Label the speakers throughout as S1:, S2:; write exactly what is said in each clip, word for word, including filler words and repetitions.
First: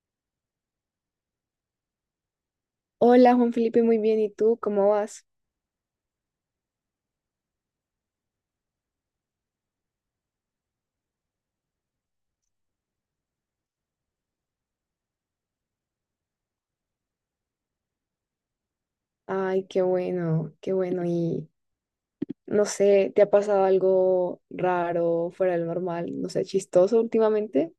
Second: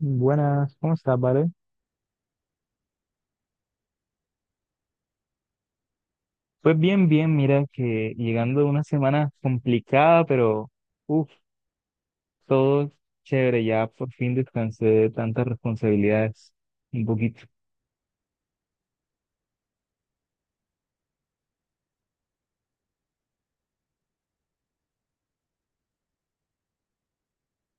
S1: Buenas, ¿cómo estás, Vale?
S2: Hola Juan Felipe, muy bien. ¿Y tú cómo vas?
S1: Pues bien, bien, mira que llegando a una semana complicada, pero uff, todo chévere, ya por fin descansé de tantas responsabilidades un poquito.
S2: Ay, qué bueno, qué bueno. Y no sé, ¿te ha pasado algo raro, fuera del normal, no sé, chistoso últimamente?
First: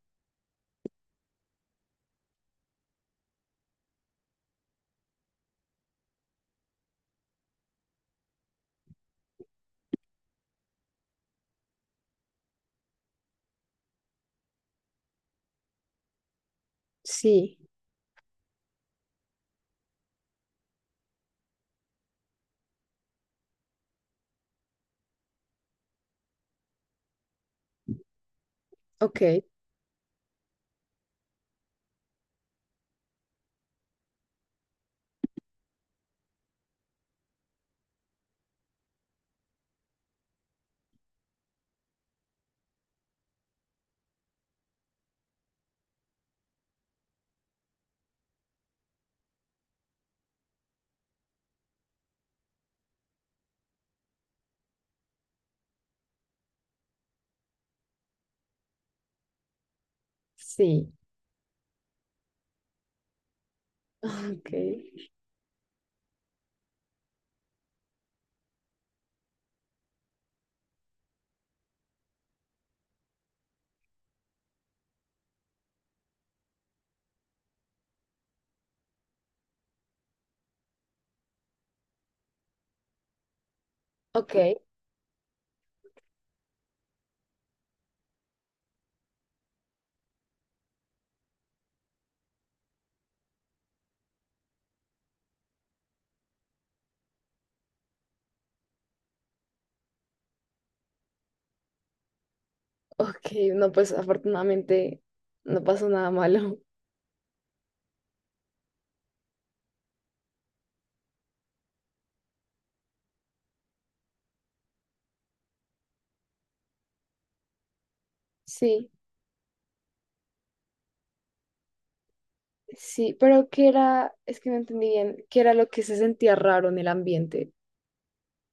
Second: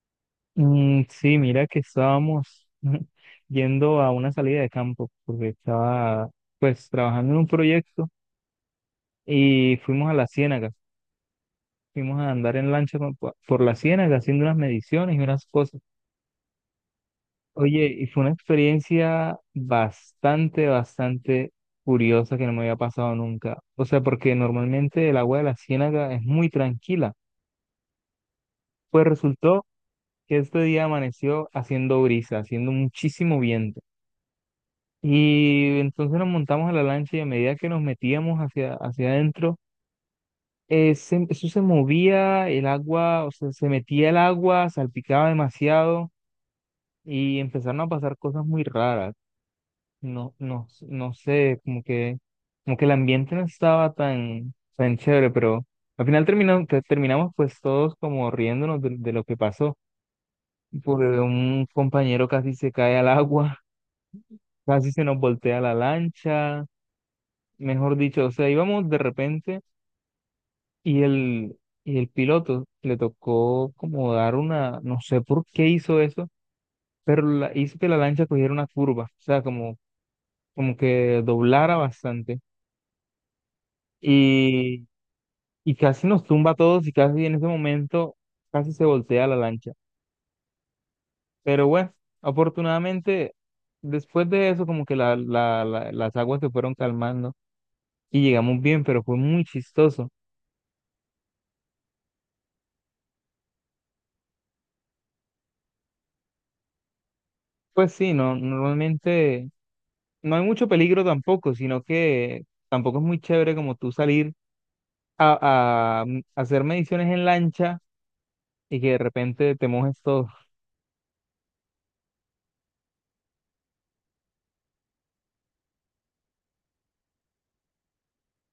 S1: Mm, sí, mira que estábamos yendo a una salida de campo, porque estaba pues trabajando en un proyecto y fuimos a la ciénaga, fuimos a andar en lancha con- por la ciénaga haciendo unas mediciones y unas cosas.
S2: Sí,
S1: Oye, y fue una experiencia bastante, bastante curiosa que no me había pasado nunca. O sea, porque normalmente el agua de la ciénaga es muy tranquila. Pues
S2: ok,
S1: resultó que este día amaneció haciendo brisa, haciendo muchísimo viento. Y entonces nos montamos a la lancha y a medida que nos metíamos hacia, hacia adentro, eh, se- eso se movía, el agua, o sea, se metía el agua, salpicaba demasiado y empezaron a pasar cosas muy raras. No, no, no sé, como que, como que el ambiente no estaba tan, tan chévere, pero al final terminamos, terminamos pues todos como riéndonos de, de lo que pasó,
S2: sí,
S1: porque un compañero casi se cae al agua,
S2: ok,
S1: casi se nos voltea la lancha, mejor dicho, o sea, íbamos de repente y el, y el piloto le tocó como dar una, no sé por qué hizo eso, pero la- hizo que la lancha cogiera una curva, o sea, como, como que doblara bastante.
S2: ok,
S1: Y casi nos tumba a todos y casi en ese momento casi se voltea la lancha. Pero bueno, afortunadamente después de eso como que la, la- la- las aguas se fueron calmando y llegamos bien, pero fue muy chistoso.
S2: ok. No, pues afortunadamente no pasó nada malo.
S1: Pues sí, no, normalmente no hay mucho peligro tampoco, sino que tampoco es muy chévere como tú salir a, a mm, hacer mediciones en lancha y
S2: Sí,
S1: que de repente te mojes todo.
S2: sí, pero ¿qué era? Es que no entendí bien. ¿Qué era lo que se sentía raro en el ambiente?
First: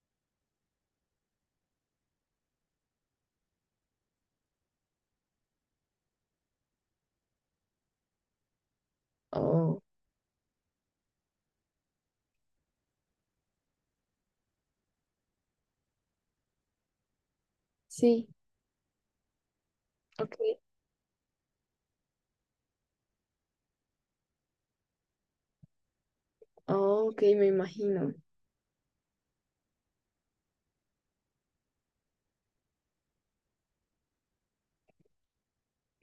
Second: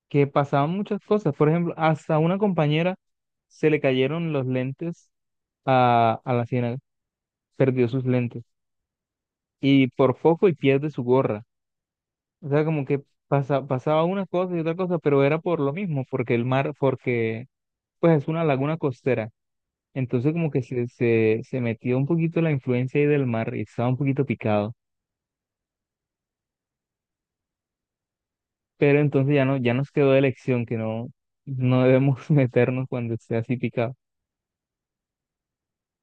S1: Que pasaban muchas cosas, por ejemplo, hasta a una compañera se le cayeron los lentes a, a la ciénaga, perdió sus lentes
S2: Oh,
S1: y por foco y pierde su gorra. O sea, como que pasa, pasaba una cosa y otra cosa, pero era por lo mismo, porque el mar, porque pues es
S2: sí,
S1: una laguna costera. Entonces
S2: ok,
S1: como que se, se, se metió un poquito la influencia ahí del mar y estaba un poquito picado.
S2: oh, ok, me imagino.
S1: Pero entonces ya no, ya nos quedó de lección que no, no debemos meternos cuando esté así picado.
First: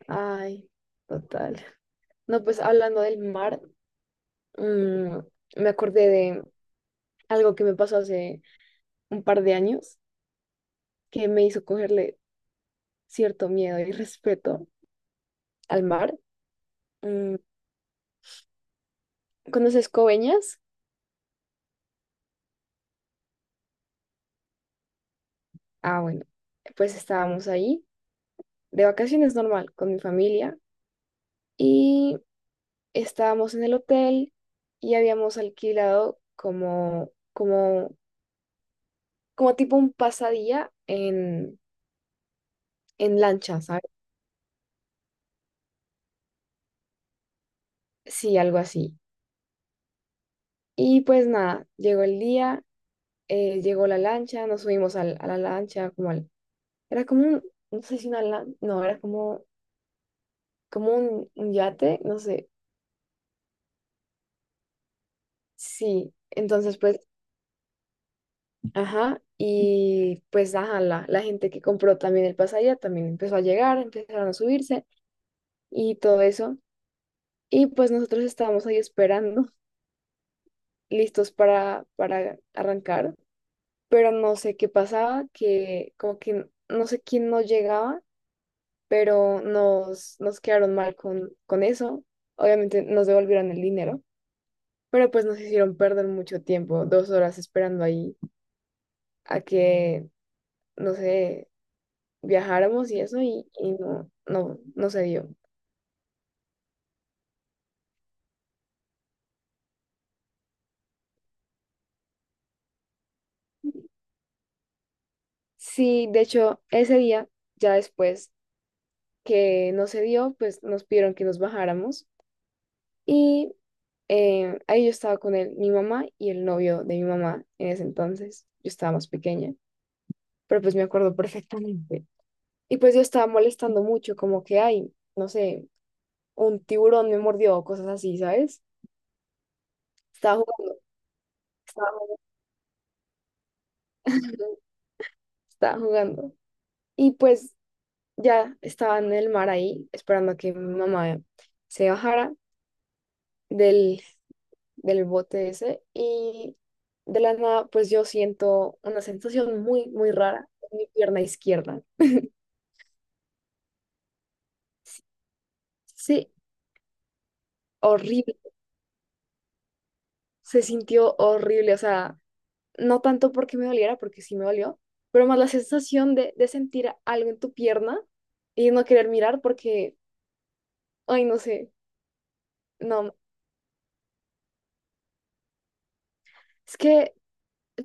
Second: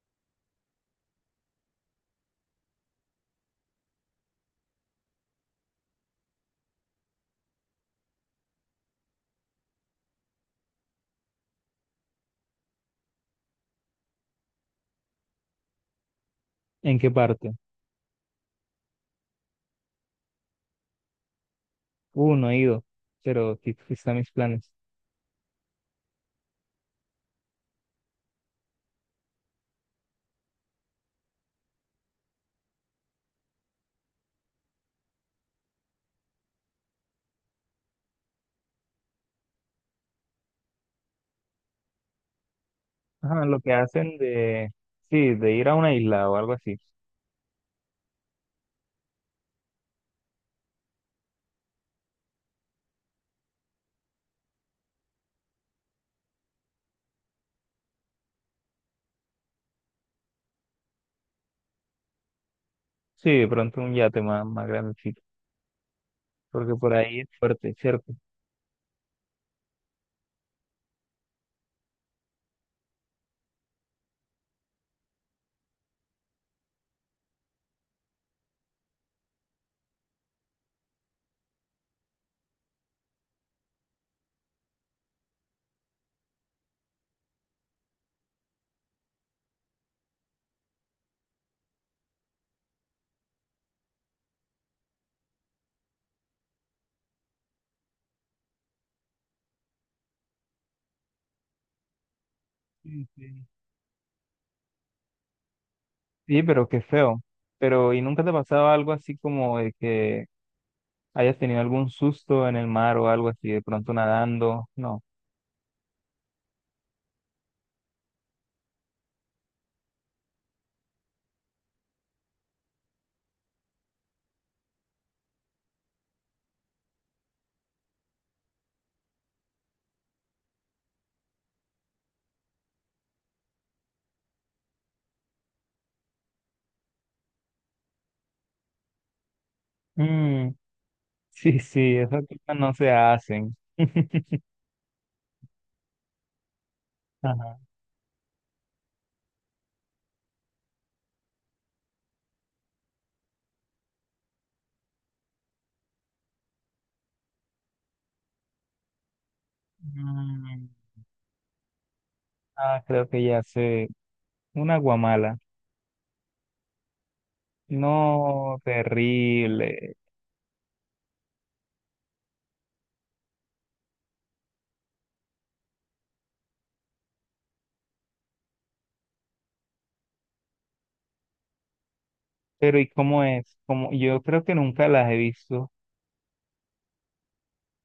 S2: Ay, total. No, pues hablando del mar, mm, me acordé de algo que me pasó hace un par de años que me hizo cogerle cierto miedo y respeto al mar.
S1: ¿En qué
S2: Mm,
S1: parte?
S2: ¿conoces Coveñas?
S1: Uh, no he ido, pero sí, sí están mis planes.
S2: Ah, bueno, pues estábamos ahí de vacaciones normal con mi familia y estábamos en el hotel y habíamos alquilado como, como, como tipo un pasadía en, en
S1: Ajá, lo
S2: lancha,
S1: que
S2: ¿sabes?
S1: hacen de, sí, de ir a una isla o algo así.
S2: Sí, algo así. Y pues nada, llegó el día eh, llegó la lancha, nos subimos al- a la lancha, como al, era como un, no sé si una lancha, no, era como, como un, un yate, no sé,
S1: Sí, de pronto un yate más, más grandecito,
S2: sí,
S1: porque
S2: entonces
S1: por
S2: pues,
S1: ahí es fuerte, ¿cierto?
S2: ajá, y pues, ajá, la, la gente que compró también el pasaje también empezó a llegar, empezaron a subirse y todo eso, y pues nosotros estábamos ahí esperando, listos para, para arrancar, pero no sé qué pasaba, que como que no sé quién no llegaba pero nos, nos quedaron mal con, con eso. Obviamente nos devolvieron el dinero, pero pues nos hicieron perder mucho tiempo, dos horas esperando ahí a que, no sé, viajáramos y
S1: Sí,
S2: eso,
S1: sí.
S2: y, y no, no, no se dio.
S1: Sí, pero qué feo. Pero, ¿y nunca te pasaba algo así como de que hayas tenido algún susto en el mar o algo así, de pronto nadando? No.
S2: Sí, de hecho, ese día, ya después que no se dio, pues nos pidieron que nos bajáramos y eh, ahí yo estaba con él, mi mamá y el novio de mi mamá en ese entonces. Yo estaba más pequeña, pero pues me acuerdo perfectamente. Y pues yo estaba molestando mucho, como que hay, no sé, un tiburón me mordió o cosas así, ¿sabes? Estaba
S1: Mm,
S2: jugando,
S1: sí,
S2: estaba
S1: sí,
S2: jugando,
S1: esas cosas no se hacen.
S2: estaba jugando. Y pues
S1: Ajá.
S2: ya estaba en el mar ahí, esperando a que mi mamá se bajara del, del bote ese. Y de la nada, pues yo siento una sensación muy, muy rara
S1: Mm,
S2: en mi pierna izquierda.
S1: ah, creo que ya sé. Una guamala.
S2: Sí, horrible.
S1: No, terrible.
S2: Se sintió horrible, o sea, no tanto porque me doliera, porque sí me dolió, pero más la sensación de, de sentir algo en tu pierna y no querer mirar porque, ay, no sé,
S1: Pero, ¿y
S2: no,
S1: cómo es? Como, yo creo que nunca las he visto.
S2: es que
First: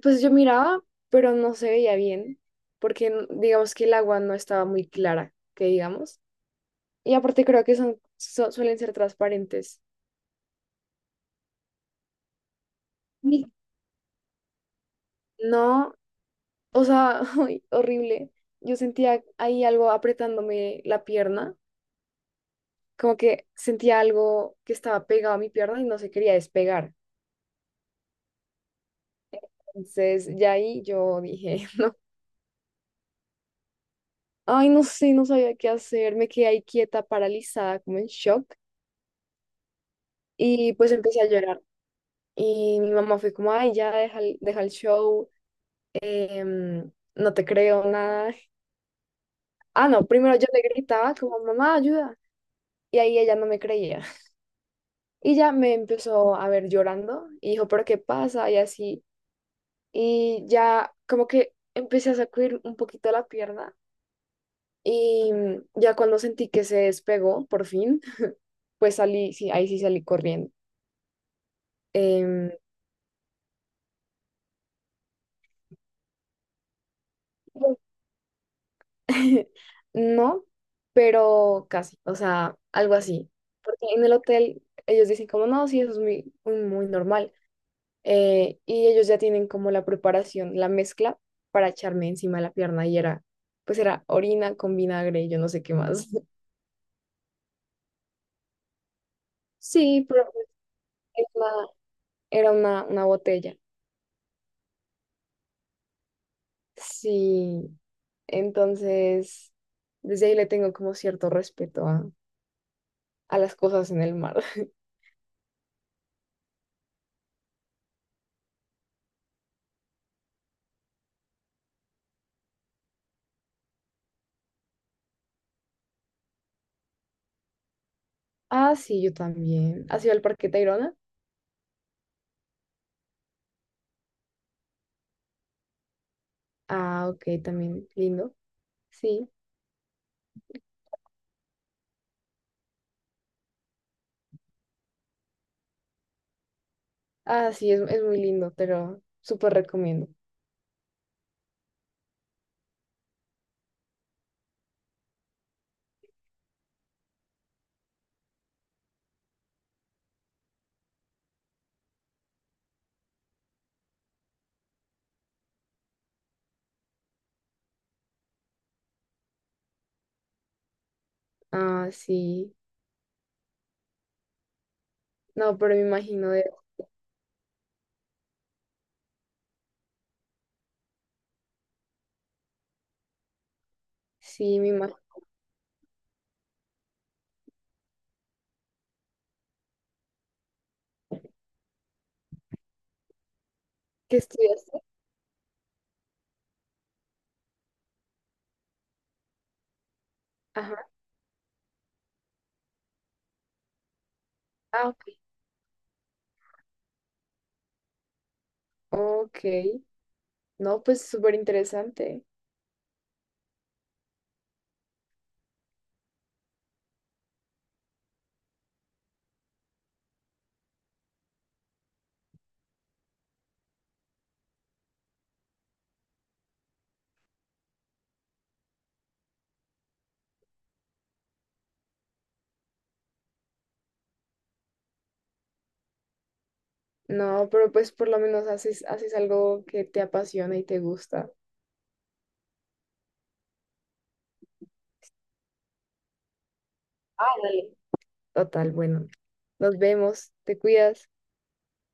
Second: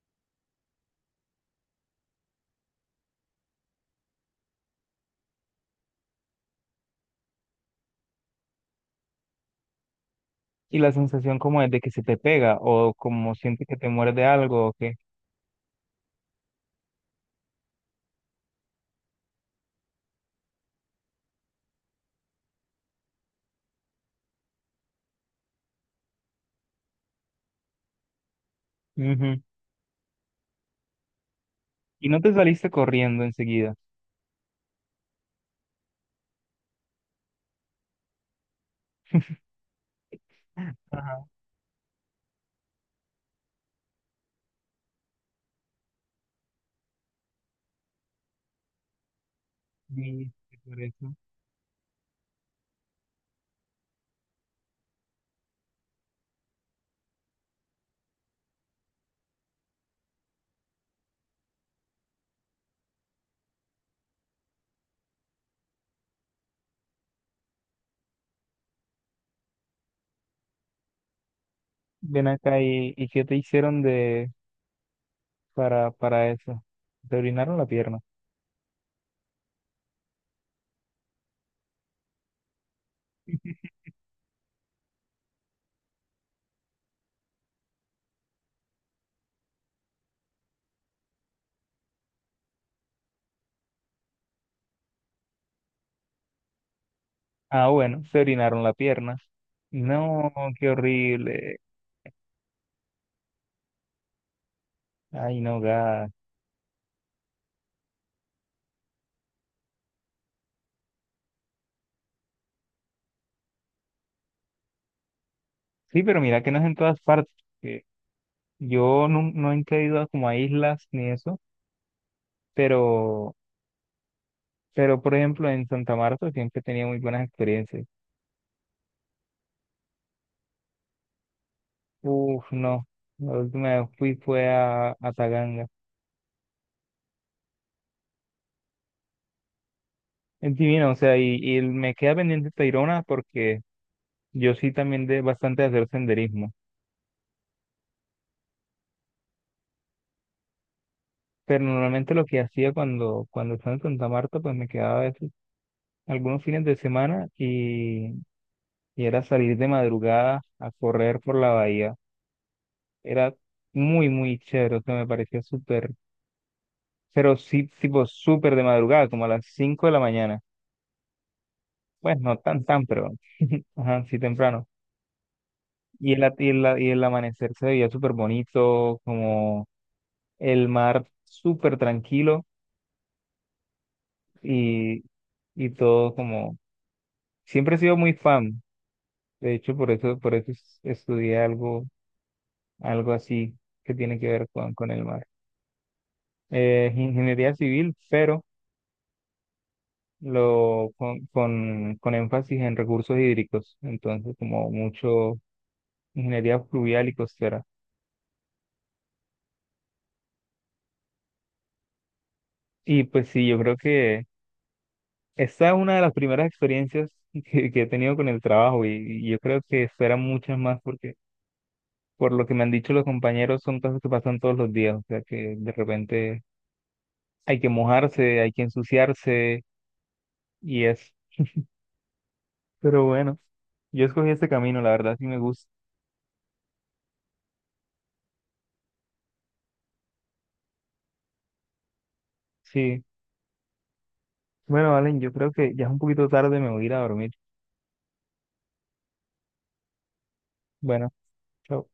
S2: pues yo miraba, pero no se veía bien, porque n- digamos que el agua no estaba muy clara, que digamos, y aparte creo que son, su- suelen ser transparentes.
S1: Y la sensación como es de que se te pega o como
S2: Sí.
S1: sientes que te muerde algo o que...
S2: No, o sea, ay, horrible. Yo sentía ahí algo apretándome la pierna, como que sentía algo que estaba pegado a mi pierna y no se quería despegar.
S1: Ujú.
S2: Entonces, ya ahí yo dije,
S1: ¿Y no te saliste corriendo enseguida?
S2: ay, no sé, no sabía qué hacer, me quedé ahí quieta, paralizada, como en shock, y pues empecé
S1: Ajá,
S2: a llorar. Y mi mamá fue como, ay, ya deja el, deja el show, em, no te creo nada. Ah, no,
S1: sí,
S2: primero yo
S1: sí,
S2: le
S1: por eso.
S2: gritaba como, mamá, ayuda. Y ahí ella no me creía. Y ya me empezó a ver llorando y dijo, pero ¿qué pasa? Y así. Y ya como que empecé a sacudir un poquito la pierna. Y ya cuando sentí que se despegó, por fin, pues salí, sí, ahí sí salí corriendo.
S1: Ven
S2: Em,
S1: acá y, ¿y qué te hicieron de para, para eso? Te orinaron la pierna.
S2: no, pero casi, o sea, algo así. Porque en el hotel ellos dicen como, no, sí, eso es muy, muy, muy normal. Eh, y ellos ya tienen como la preparación, la mezcla para echarme encima de la pierna y era, pues era orina con vinagre y yo no sé qué más.
S1: Ah, bueno, se orinaron la pierna.
S2: Sí, pero
S1: No, qué
S2: era
S1: horrible.
S2: una, era una, una botella.
S1: Ay, no, gas.
S2: Sí, entonces, desde ahí le tengo como cierto respeto a a las cosas en el mar.
S1: Sí, pero mira que no es en todas partes. Que yo no, no he ido a como a islas ni eso, pero, pero por ejemplo en Santa Marta siempre tenía muy buenas experiencias.
S2: Ah, sí, yo también. ¿Has ido al Parque Tayrona?
S1: Uf, no. La última vez fui fue a, a Taganga.
S2: Ah, ok, también lindo. Sí.
S1: Es divino, o sea, y, y me queda pendiente Tayrona porque yo sí también de bastante de hacer senderismo.
S2: Ah, sí, es, es muy lindo, pero súper recomiendo.
S1: Pero normalmente lo que hacía cuando, cuando estaba en Santa Marta, pues me quedaba a veces algunos fines de semana y, y era salir de madrugada a correr por la bahía. Era muy, muy chévere, o sea, me parecía súper, pero sí, tipo súper de madrugada, como a las cinco de la mañana.
S2: Ah,
S1: Pues no
S2: sí.
S1: tan, tan, pero, ajá, sí temprano.
S2: No, pero me
S1: Y el,
S2: imagino
S1: at-
S2: de.
S1: y el, a- Y el amanecer se veía súper bonito, como el mar súper tranquilo
S2: Sí, me imagino.
S1: y, y todo como... Siempre he sido muy fan, de hecho por eso, por eso es- estudié algo, algo así que
S2: ¿Qué
S1: tiene que ver con,
S2: estudiaste?
S1: con el mar. Eh, ingeniería civil, pero
S2: Ajá.
S1: lo, con, con, con énfasis en recursos hídricos, entonces como
S2: Ah, ok.
S1: mucho ingeniería fluvial y costera.
S2: Ok. No, pues súper interesante.
S1: Y pues sí, yo creo que esta es una de las primeras experiencias que, que he tenido con el trabajo y, y yo creo que esperan muchas más porque por lo que me han dicho los compañeros son cosas que pasan todos los días, o sea que de repente hay que mojarse, hay que ensuciarse y es. Pero bueno, yo escogí este camino, la verdad sí me gusta.
S2: No, pero pues por lo menos haces, haces algo que te apasiona y te gusta.
S1: Sí. Bueno, Valen, yo creo que ya es un poquito tarde, me voy a ir a
S2: Ah,
S1: dormir.
S2: dale. Total, bueno. Nos vemos. Te cuidas.
S1: Bueno, chao.